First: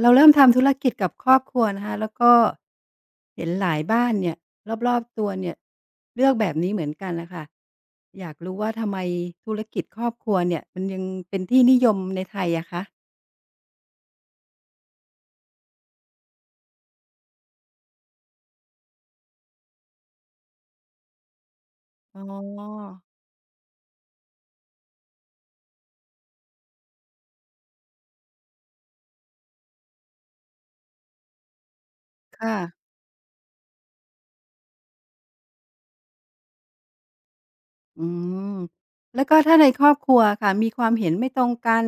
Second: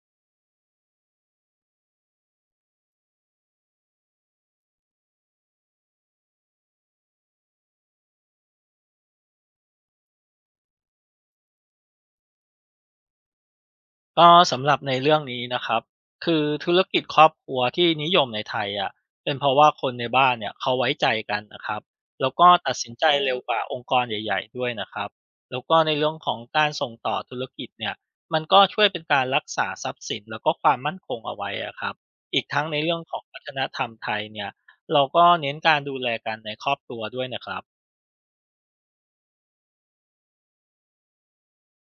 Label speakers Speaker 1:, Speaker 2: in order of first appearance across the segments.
Speaker 1: เราเริ่มทำธุรกิจกับครอบครัวนะคะแล้วก็เห็นหลายบ้านเนี่ยรอบๆตัวเนี่ยเลือกแบบนี้เหมือนกันน่ะค่ะอยากรู้ว่าทำไมธุรกิจครอบครัวเนี่ยมันยังเป็นที่นิยมในไทยอะคะ
Speaker 2: ก็สำหรับในเรื่องนี้นะครับคือธุรกิจครอบครัวที่นิยมในไทยอ่ะเป็นเพราะว่าคนในบ้านเนี่ยเขาไว้ใจกันนะครับ
Speaker 1: อ๋
Speaker 2: แล้วก็ตัดสิ
Speaker 1: อ
Speaker 2: นใจเร็วกว่าองค์กรใหญ่ๆด้วยนะครับแล้วก็ในเรื่องของการส่งต่อธุรกิจเนี่ยมันก็ช่วยเป็นการรักษาทรัพย์สินแล้วก็ความมั่นคงเอาไว้อะครับอีก
Speaker 1: ค่ะ
Speaker 2: ทั้งในเรื่องของวัฒนธรรมไทยเนี่ยเราก็เน้นการดูแลกันในครอบครัวด้วยนะครับ
Speaker 1: อืมแล้วก็ถ้าในครอบครัวค่ะมีความเห็นไม่ตรงกัน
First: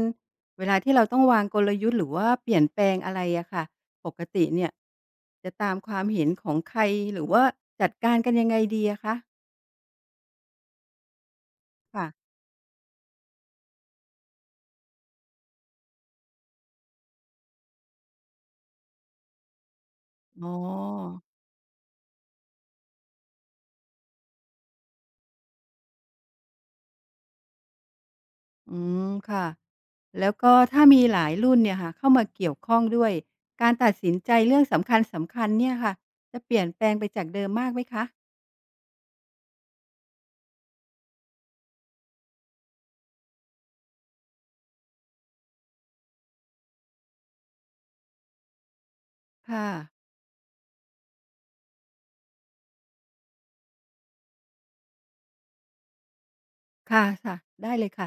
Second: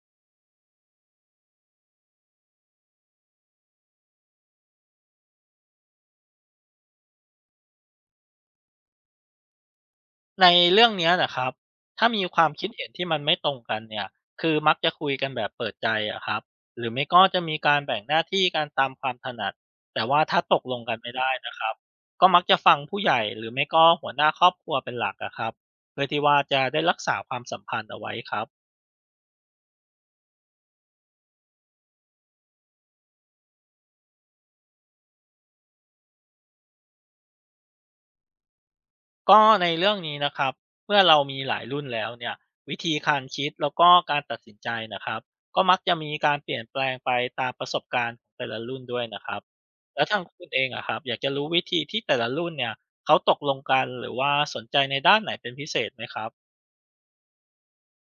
Speaker 1: เวลาที่เราต้องวางกลยุทธ์หรือว่าเปลี่ยนแปลงอะไรอะค่ะปกติเนี่ยจะตามความเห็นของใครหรือว่าจัดการกันยังไงดีอะคะ
Speaker 2: ในเรื่องเนี้ยนะครับถ้า
Speaker 1: ค่ะ
Speaker 2: มีความคิดเห็นที่มันไม่ตรงกันเนี่ยคือมักจะคุยกันแบบเปิดใจอะครับหรือไม่ก็จะมีการแบ่งหน้าที่การตามความถนัด แต่ว่าถ้า
Speaker 1: อ๋อ
Speaker 2: ตกลงกันไม่ได้นะครับก็มักจะฟังผู้ใหญ่หรือไม่ก็หัวหน้าครอบครัวเป็นหลักอะครับเพื่อที่ว่าจะได้รักษาความสัมพันธ์เอาไว้ครับ
Speaker 1: อืมค่ะแล้วก็ถ้ามีหลายรุ่นเนี่ยค่ะเข้ามาเกี่ยวข้องด้วยการตัดสินใจเรื่องสำคัญสำคัญเนี่ยค่ะจะเปลี่ยนแปลงไปจากเดิมมากไหมคะ
Speaker 2: ก็ในเรื่องนี้นะครับเมื่อเรามีหลายรุ่นแล้วเนี่ยวิธีการคิดแล้วก็การตัดสินใจนะครับก็มักจะมีการเปลี่ยนแปลงไปตามประสบการณ์ของแต่ละรุ่นด้วยนะครับ
Speaker 1: ค่ะ
Speaker 2: แล้วทางคุณเองอะครับอยากจะรู้วิธีที่แต่ละรุ่นเนี่ยเขาตกลงกันหรือว่าสนใจในด้านไหนเป็นพิเศษไหมครับ
Speaker 1: ค่ะค่ะได้เลยค่ะ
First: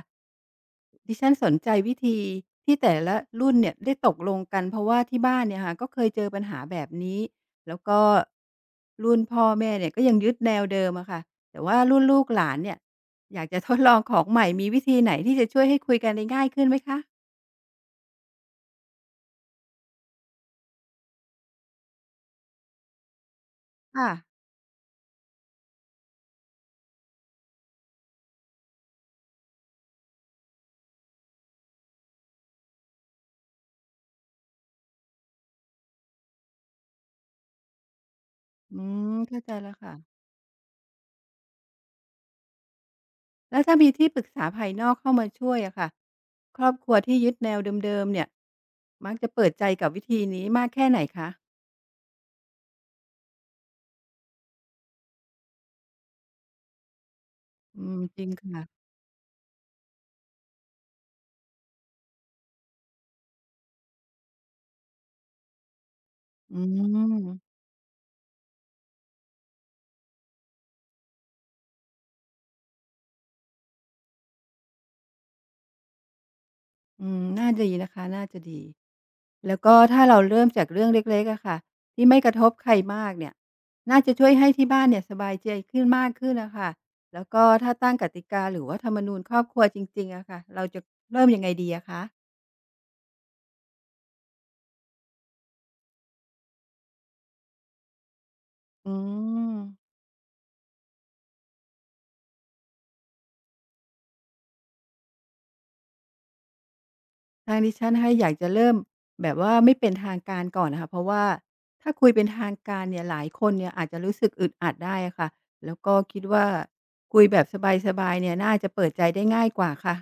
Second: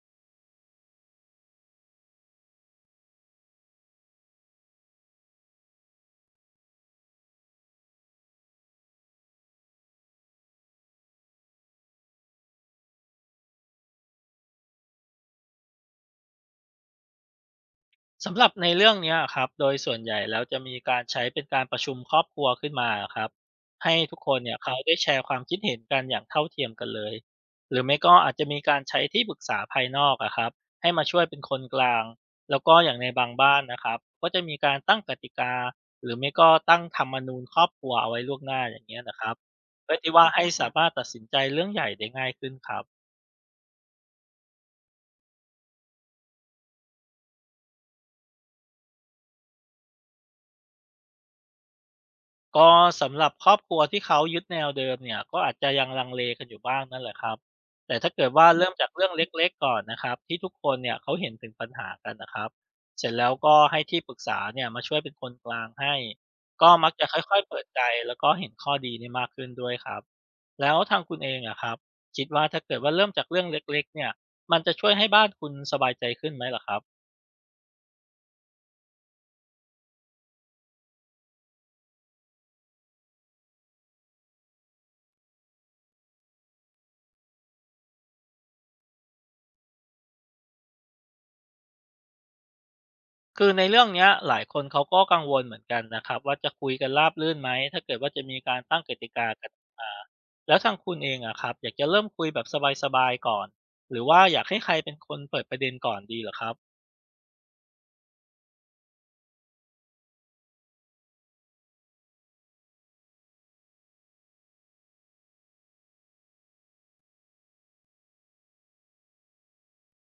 Speaker 1: ดิฉันสนใจวิธีที่แต่ละรุ่นเนี่ยได้ตกลงกันเพราะว่าที่บ้านเนี่ยค่ะก็เคยเจอปัญหาแบบนี้แล้วก็รุ่นพ่อแม่เนี่ยก็ยังยึดแนวเดิมอะค่ะแต่ว่ารุ่นลูกหลานเนี่ยอยากจะทดลองของใหม่มีวิธีไหนที่จะช่วยให้คุยกันได้ง่ายขึ้นไหมคะ
Speaker 2: สำหรับในเรื่องเนี้ยครับโดยส่วนใหญ่แล้วจะมีการใช้เป็นการประชุมครอบครัวขึ้นมาครับให้
Speaker 1: ค่ะ
Speaker 2: ทุกคนเนี่ยเขาได้แชร์ความคิดเห็นกันอย่างเท่าเทียมกันเลยหรือไม่ก็อาจจะมีการใช้ที่ปรึกษาภายนอกอะครับให้มาช่วยเป็นคนกลางแล้วก็อย่างในบางบ้านนะครับก็จะมีการตั้งกติกาหรือไม่ก็ตั้งธรรมนูญครอบครัวเอาไว้ล่วงหน้าอ
Speaker 1: อื
Speaker 2: ย่างเงี้ย
Speaker 1: ม
Speaker 2: นะครับ
Speaker 1: เข้าใจแล้ว
Speaker 2: เพื่
Speaker 1: ค่ะ
Speaker 2: อที่ว่าให้สามารถตัดสินใจเรื่องใหญ่ได้ง่ายขึ้นครับ
Speaker 1: แล้วถ้ามีที่ปรึกษาภายนอกเข้ามาช่วยอะค่ะครอบครัวที่ยึดแนวเดิมๆเนี่ยมักจะเปิดใจกับวิธีนี้มากแค่ไหนคะ
Speaker 2: ก็สำหรับครอบครัวที่เขายึดแนวเดิมเนี่ยก็อาจจะยังลังเลกันอยู่บ้างนั่นแหละครับ
Speaker 1: อื
Speaker 2: แต่
Speaker 1: ม
Speaker 2: ถ้า
Speaker 1: จ
Speaker 2: เกิ
Speaker 1: ริ
Speaker 2: ด
Speaker 1: ง
Speaker 2: ว่าเริ่ม
Speaker 1: ค่ะ
Speaker 2: จากเรื่องเล็กๆก่อนนะครับที่ทุกคนเนี่ยเขาเห็นถึงปัญหากันนะครับเสร็จแล้วก็ให้ที่ปรึกษาเนี่ยมาช่วยเป็นคนกลางให้
Speaker 1: อื
Speaker 2: ก็มักจะ
Speaker 1: ม
Speaker 2: ค่อยๆเปิดใจแล้วก็เห็นข้อดีเนี่ยมากขึ้นด้วยครับแล้วทางคุณเองอะครับคิดว่าถ้าเกิดว่าเริ่มจากเรื่องเล็กๆเนี่ยมันจะช่วยให้บ้านคุณสบายใจขึ้นไหมล่ะครับ
Speaker 1: อืมน่าดีนะคะน่าจะดีแล้วก็ถ้าเราเริ่มจากเรื่องเล็กๆอะค่ะที่ไม่กระทบใครมากเนี่ยน่าจะช่วยให้ที่บ้านเนี่ยสบายใจขึ้นมากขึ้นอะค่ะแล้วก็ถ้าตั้งกติกาหรือว่าธรรมนูญครอบครัวจริงๆอะค่ะเราจะเริ่มยังไงดีอะคะ
Speaker 2: คือในเรื่องเนี้ยหลายคนเขาก็กังวลเหมือนกันนะครับว่าจะคุยกันราบรื่นไหมถ้าเกิดว่าจะมีการตั้ง
Speaker 1: อื
Speaker 2: กติกากัน
Speaker 1: ม
Speaker 2: มาแล้วทางคุณเองอะครับอยากจะเริ่มคุยแบบสบายๆก่อนหรือว่าอยากให้ใครเป็นคนเปิดประเด็นก่อนดีเหรอครับ
Speaker 1: ทางดิฉันนะคะอยากจะเริ่มแบบว่าไม่เป็นทางการก่อนนะคะเพราะว่าถ้าคุยเป็นทางการเนี่ยหลายคนเนี่ยอาจจะรู้สึกอึดอัดได้อะค่ะแล้วก็คิดว่าคุยแบบสบายๆเนี่ยน่าจะเปิดใจได้ง่ายกว่าค่ะ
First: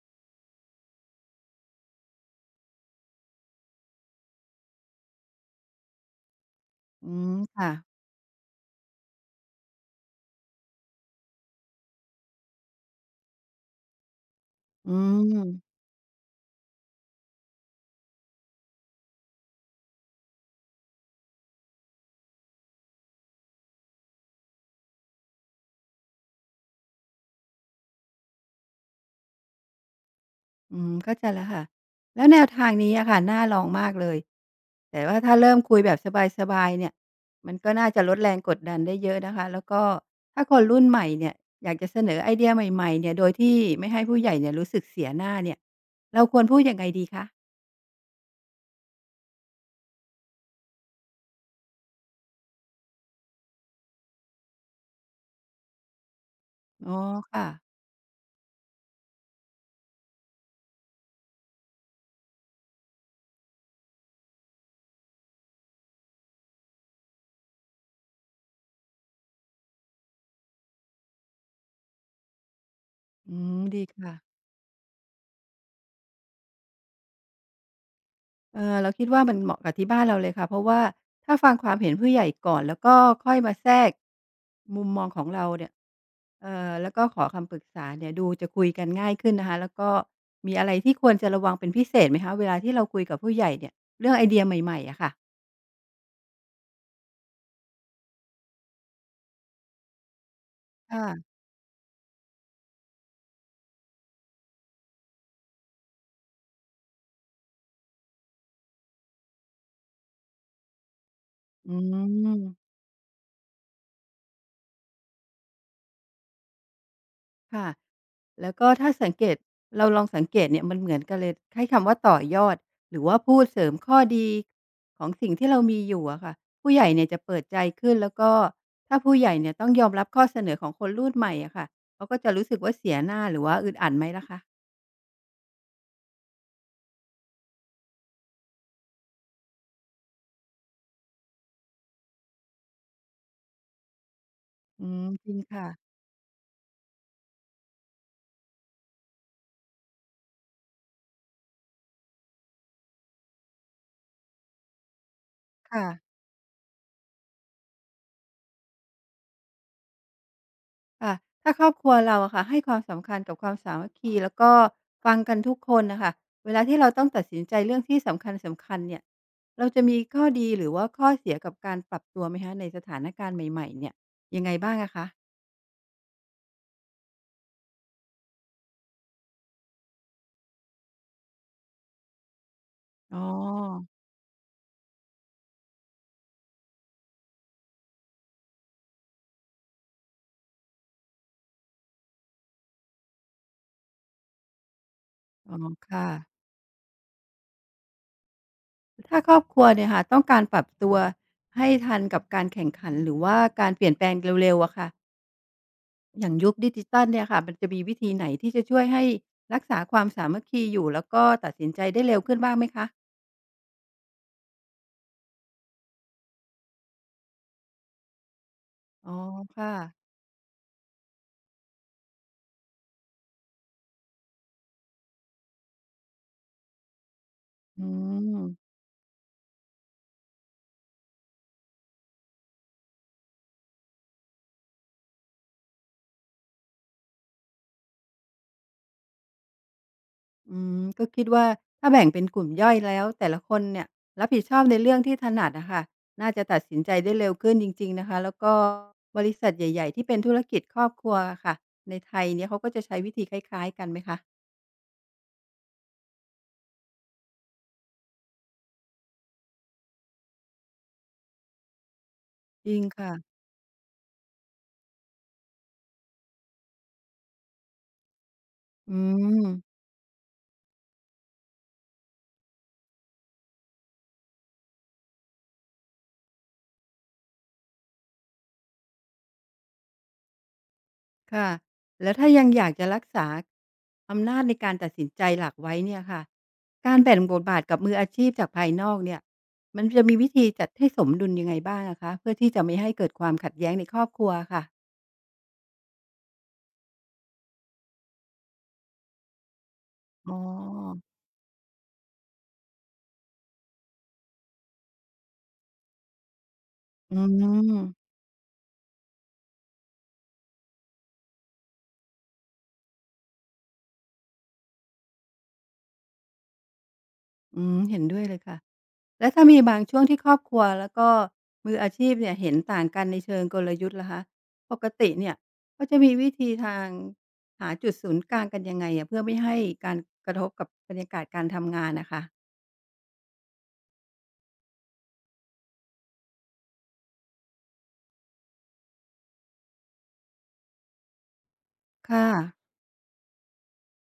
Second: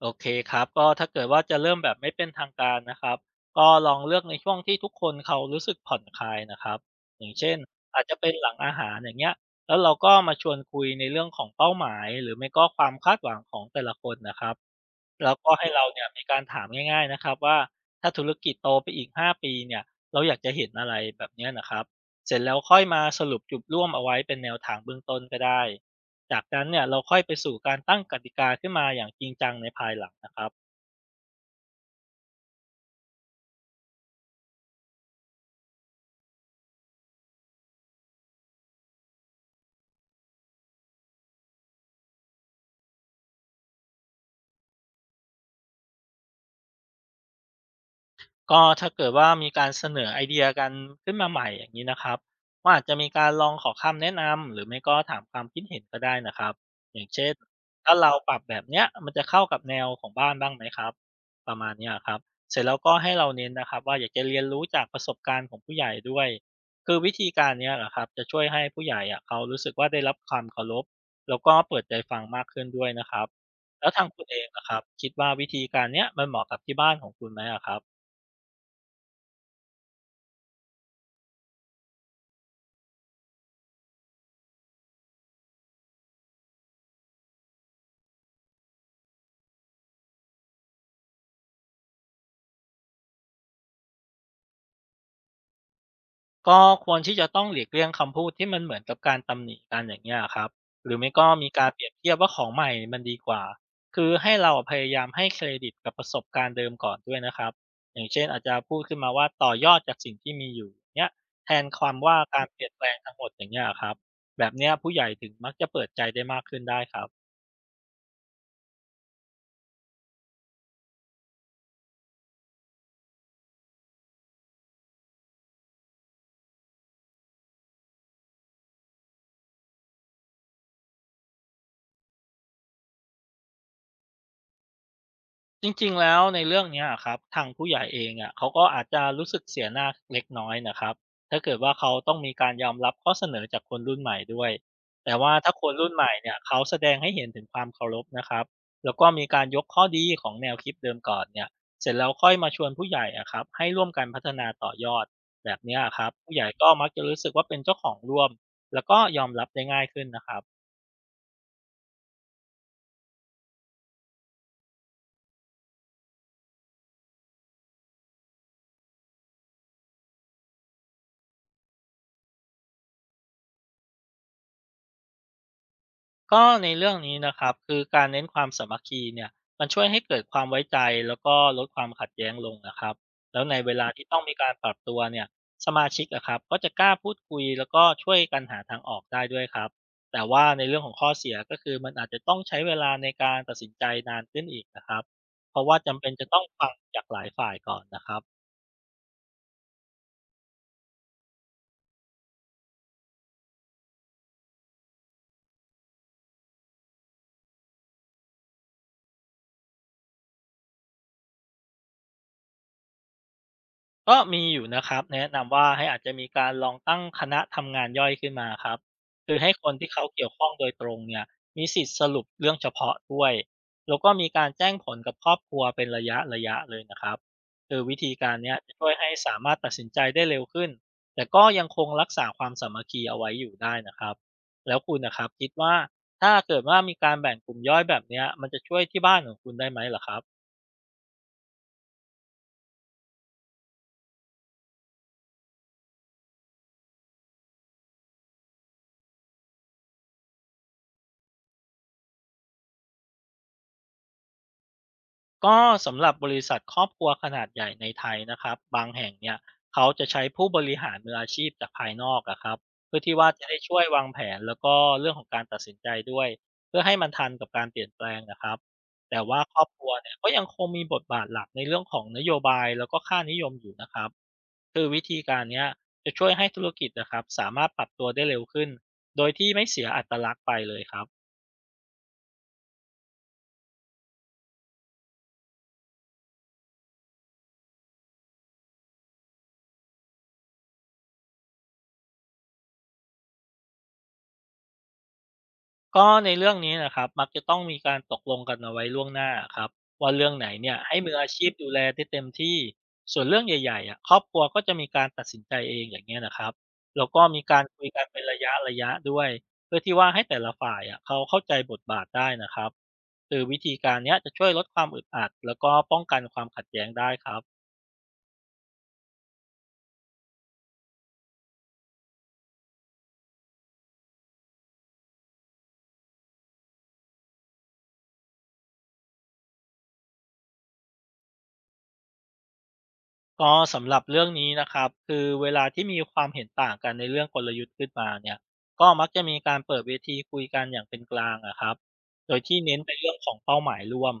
Speaker 2: โอเคครับก็ถ้าเกิดว่าจะเริ่มแบบไม่เป็นทางการนะครับก็ลองเลือกในช่วงที่ทุกคนเขารู้สึกผ่อนคลายนะครับ
Speaker 1: อื
Speaker 2: อย่า
Speaker 1: ม
Speaker 2: งเช่น
Speaker 1: ค่ะ
Speaker 2: อาจจะเป็นหลังอาหารอย่างเงี้ยแล้วเราก็มาชวนคุยในเรื่องของเป้าหมายหรือไม่ก็ความคาดหวังของแต่ละคนนะครับ
Speaker 1: อื
Speaker 2: แล้วก็ให้
Speaker 1: ม
Speaker 2: เราเนี่ยมีการถามง่ายๆนะครับว่าถ้าธุรกิจโตไปอีก5ปีเนี่ยเราอยากจะเห็นอะไรแบบเนี้ยนะครับเสร็จแล้วค่อยมาสรุปจุดร่วมเอาไว้เป็นแนวทางเบื้องต้นก็ได้จากนั้นเนี่ยเราค่อยไปสู่การตั้งกติกาขึ้นมาอย่างจริงจังในภายหลังนะครับ
Speaker 1: อืมเข้าใจแล้วค่ะแล้วแนวทางนี้อะค่ะน่าลองมากเลยแต่ว่าถ้าเริ่มคุยแบบสบายๆเนี่ยมันก็น่าจะลดแรงกดดันได้เยอะนะคะแล้วก็ถ้าคนรุ่นใหม่เนี่ยอยากจะเสนอไอเดียใหม่ๆเนี่ยโดยที่ไม่ให้ผู้ใหญ่เนี่ยรู้สึกเสียหน้าเนี่ยเราควรพูดยังไงดีคะ
Speaker 2: ก็ถ้าเกิดว่ามีการเสนอไอเดียกันขึ้นมาใหม่อย่างนี้นะครับก็อาจจะมีการลองขอคำแนะนำหรือไม่ก็ถามความคิดเห็นก็ได้นะครับ
Speaker 1: อ๋
Speaker 2: อ
Speaker 1: อ
Speaker 2: ย่างเช่น
Speaker 1: ค่ะ
Speaker 2: ถ้าเราปรับแบบเนี้ยมันจะเข้ากับแนวของบ้านบ้างไหมครับประมาณเนี้ยครับเสร็จแล้วก็ให้เราเน้นนะครับว่าอยากจะเรียนรู้จากประสบการณ์ของผู้ใหญ่ด้วยคือวิธีการเนี้ยแหละครับจะช่วยให้ผู้ใหญ่อะเขารู้สึกว่าได้รับความเคารพแล้วก็เปิดใจฟังมากขึ้นด้วยนะครับ
Speaker 1: อืมดี
Speaker 2: แล้วทาง
Speaker 1: ค่ะ
Speaker 2: คุณเองนะครับคิดว่าวิธีการเนี้ยมันเหมาะกับที่บ้านของคุณไหมอะครับ
Speaker 1: เออเราคิดว่ามันเหมาะกับที่บ้านเราเลยค่ะเพราะว่าถ้าฟังความเห็นผู้ใหญ่ก่อนแล้วก็ค่อยมาแทรกมุมมองของเราเนี่ยเออแล้วก็ขอคำปรึกษาเนี่ยดูจะคุยกันง่ายขึ้นนะคะแล้วก็มีอะไรที่ควรจะระวังเป็นพิเศษไหมคะเวลาที่เราคุยกับผู้ใหญ่เนี่ยเรื่องไอเดียใหม่ๆอะค่ะ
Speaker 2: ก็ควรที่จะต้องหลีกเลี่ยงคำพูดที่มันเหมือนกับการตำหนิกันอย่างเงี้ยครับหรือไม่ก็
Speaker 1: ค่ะ
Speaker 2: มีการเปรียบเทียบว่าของใหม่มันดีกว่าคือให้เราพยายามให้เครดิตกับประสบการณ์เดิมก่อนด้วยนะครับอย่างเช่นอาจจะพูดขึ้นมาว่าต่อยอดจากสิ่งที่มีอยู่เนี้ยแทน
Speaker 1: อื
Speaker 2: ความว่า
Speaker 1: ม
Speaker 2: การเปลี่ยนแปลงทั้งหมดอย่างเงี้ยครับแบบเนี้ยผู้ใหญ่ถึงมักจะเปิดใจได้มากขึ้นได้ครับ
Speaker 1: ค่ะ แล้วก็ถ้าสังเกต เราลองสังเกตเนี่ยมันเหมือนกันเลยใช้คำว่าต่อยอด หรือว่าพูดเสริมข้อดีของสิ่งที่เรามีอยู่อะค่ะผู้ใหญ่เนี่ยจะเปิดใจขึ้น แล้วก็ถ้าผู้ใหญ่เนี่ยต้องยอมรับข้อเสนอของคนรุ่นใหม่อะค่ะเขาก็จะรู้สึกว่าเสียหน้าหรือว่าอึดอัดไหมล่ะคะ
Speaker 2: จริงๆแล้วในเรื่องเนี้ยอะครับทางผู้ใหญ่เองอะเขาก็อาจจะรู้สึกเสียหน้าเล็กน้อยนะครับถ้าเกิดว่าเขาต้องมีการยอมรับข้อเสนอจากคนรุ่นใหม่ด้วย
Speaker 1: อืม
Speaker 2: แต่
Speaker 1: จ
Speaker 2: ว่า
Speaker 1: ริง
Speaker 2: ถ้าค
Speaker 1: ค่ะ
Speaker 2: นรุ่นใหม่เนี่ยเขาแสดงให้เห็นถึงความเคารพนะครับแล้วก็มีการยกข้อดีของแนวคิดเดิมก่อนเนี่ยเสร็จแล้วค่อยมาชวนผู้ใหญ่อะครับให้ร่วมกันพัฒนาต่อยอดแบบเนี้ย
Speaker 1: ค่ะ
Speaker 2: อะครับผู้ใหญ่ก็มักจะรู้สึกว่าเป็นเจ้าของร่วมแล้วก็ยอมรับได้ง่ายขึ้นนะครับ
Speaker 1: ค่ะถ้าครอบครัวเราอะค่ะให้ความสำคัญกับความสามัคคีแล้วก็ฟังกันทุกคนน่ะค่ะเวลาที่เราต้องตัดสินใจเรื่องที่สำคัญๆเนี่ยเราจะมีข้อดีหรือว่าข้อเสียกับการปรับตัวไหมคะในสถานการณ์ใหม่ๆเนี่ยยังไงบ้างอะคะ
Speaker 2: ก็ในเรื่องนี้นะครับคือการเน้นความสามัคคีเนี่ยมันช่วยให้เกิดความไว้ใจแล้วก็ลดความขัดแย้งลงนะครับ
Speaker 1: อ๋อ
Speaker 2: แล้วในเวลาที่ต้องมีการปรับตัวเนี่ยสมาชิกนะครับก็จะกล้าพูดคุยแล้วก็ช่วยกันหาทางออกได้ด้วยครับแต่ว่าในเรื่องของข้อเสียก็คือมันอาจจะต้องใช้เวลาในการตัดสินใจนานขึ้นอีกนะครับเพ
Speaker 1: อ๋อ
Speaker 2: ราะว่าจำ
Speaker 1: ค่ะ
Speaker 2: เป็นจะต้องฟังจากหลายฝ่ายก่อนนะครับ
Speaker 1: ถ้าครอบครัวเนี่ยค่ะต้องการปรับตัวให้ทันกับการแข่งขันหรือว่าการเปลี่ยนแปลงเร็วๆอะค่ะอย่างยุคดิจิทัลเนี่ยค่ะมันจะมีวิธีไหนที่จะช่วยให้รักษาความสามัคคีอยู่แล้วก็ตัดสินใจได้เร็วขึ้นบ้างไหมคะ
Speaker 2: ก็มีอยู่นะครับแนะนำว่าให้อาจจะมีการลองตั้งคณะทำงานย่อยขึ้นมาครับ
Speaker 1: อ๋อ
Speaker 2: คือให้ค
Speaker 1: ค่ะ
Speaker 2: นที่เขาเกี่ยวข้องโดยตรงเนี่ยมีสิทธิ์สรุปเรื่องเฉพาะด้วยแล้วก็มีการแจ้งผลกับครอบครัวเป็นระยะเลยนะครับคือ
Speaker 1: อื
Speaker 2: วิธีการ
Speaker 1: ม
Speaker 2: เนี้ยจะช่วยให้สามารถตัดสินใจได้เร็วขึ้นแต่ก็ยังคงรักษาความสามัคคีเอาไว้อยู่ได้นะครับแล้วคุณนะครับคิดว่าถ้าเกิดว่ามีการแบ่งกลุ่มย่อยแบบเนี้ยมันจะช่วยที่บ้านของคุณได้ไหมเหรอครับ
Speaker 1: อืม ก็คิดว่าถ้าแบ่งเป็นกลุ่มย่อยแล้วแต่ละคนเนี่ยรับผิดชอบในเรื่องที่ถนัดอะค่ะน่าจะตัดสินใจได้เร็วขึ้นจริงๆนะคะแล้วก็บริษัทใหญ่ๆที่เป็นธุรกิจครอบครัวอะค่ะในไทยเนี่ยเขาก็จะใช้วิธีคล้ายๆกันไหมคะ
Speaker 2: ก็สำหรับบริษัทครอบครัวขนาดใหญ่ในไทยนะครับบางแห่งเนี่ยเขาจะใช้ผู้บริหารมืออาชีพจากภายนอกอะครับ
Speaker 1: จริง
Speaker 2: เพื่อ
Speaker 1: ค่ะ
Speaker 2: ที่ว่าจะได้ช่วยวางแผนแล้วก็เรื่องของการตัดสินใจด้วยเพื่อให้มันทันกับการเปลี่ยนแปลงนะครับ
Speaker 1: อื
Speaker 2: แต่ว่า
Speaker 1: ม
Speaker 2: ครอบครัวเนี่ยก็ยังคงมีบทบาทหลักในเรื่องของนโยบายแล้วก็ค่านิยมอยู่นะครับคือวิธีการเนี้ยจะช่วยให้ธุรกิจนะครับสามารถปรับตัวได้เร็วขึ้นโดยที่ไม่เสียอัตลักษณ์ไปเลยครับ
Speaker 1: ค่ะแล้วถ้ายังอยากจะรักษาอำนาจในการตัดสินใจหลักไว้เนี่ยค่ะการแบ่งบทบาทกับมืออาชีพจากภายนอกเนี่ยมันจะมีวิธีจัดให้สมดุลยังไงบ้างอะคะเพื่อที่จะไม่ให้เกิดความขัดแย้งในครอบครัวค่ะ
Speaker 2: ก็ในเรื่องนี้นะครับมักจะต้องมีการตกลงกันเอาไว้ล่วงหน้าครับว่าเรื่อ
Speaker 1: อ๋อ
Speaker 2: งไหนเนี่ยให้มืออาชีพดูแลได้เต็มที่ส่วนเรื่องใหญ่ๆอ่ะครอบครัวก็จะมีการตัดสินใจเองอย่างเงี้ยนะครับแล้ว
Speaker 1: อื
Speaker 2: ก็มี
Speaker 1: ม
Speaker 2: การคุยกันเป็นระยะด้วยเพื่อที่ว่าให้แต่ละฝ่ายอ่ะเขาเข้าใจบทบาทได้นะครับคือวิธีการเนี้ยจะช่วยลดความอึดอัดแล้วก็ป้องกันความขัดแย้งได้ครับ
Speaker 1: อืมเห็นด้วยเลยค่ะแล้วถ้ามีบางช่วงที่ครอบครัวแล้วก็มืออาชีพเนี่ยเห็นต่างกันในเชิงกลยุทธ์ล่ะคะปกติเนี่ยก็จะมีวิธีทางหาจุดศูนย์กลางกันยังไงอะเพื่อไม่ให้การกระทบกับบรรยากาศการทำงานน่ะค่ะ
Speaker 2: ก็สำหรับเรื่องนี้นะครับคือเวลาที่มีความเห็นต่างกันในเรื่องกลยุทธ์ขึ้นมาเนี่ยก็มักจะมีการเปิดเวทีคุยกันอย่างเป็นกลางอะครับ
Speaker 1: ค่ะ
Speaker 2: โดยที่เน้นไปเรื่องของเป้าหมายร่วม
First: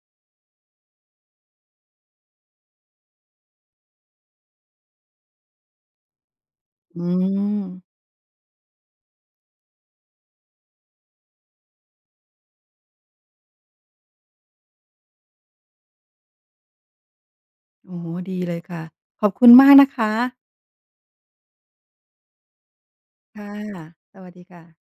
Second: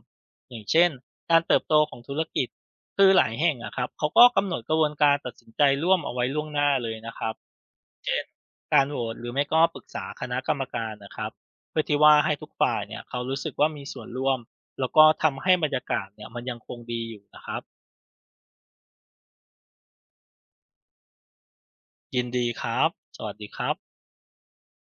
Speaker 2: อย่างเช่นการเติบโตของธุรกิจคือหลายแห่งอะครับเขาก็กำหนดกระบวนการตัดสินใจร่วมเอาไว้ล่วงหน้าเลย
Speaker 1: อื
Speaker 2: นะครับ
Speaker 1: ม
Speaker 2: เช่นการโหวตหรือไม่ก็ปรึกษาคณะกรรมการนะครับเพื่อที่ว่าให้ทุกฝ่ายเนี่ยเขารู้สึกว่ามีส่วนร่วมแล้วก็ทำให้บรรยากาศเนี่ยมันยังคงดีอยู่นะครับ
Speaker 1: โอ้โฮดีเลยค่ะขอบคุณมากนะคะ
Speaker 2: ยินดีครับ สวัสดี
Speaker 1: ค่ะ
Speaker 2: ครับ
Speaker 1: สวัสดีค่ะ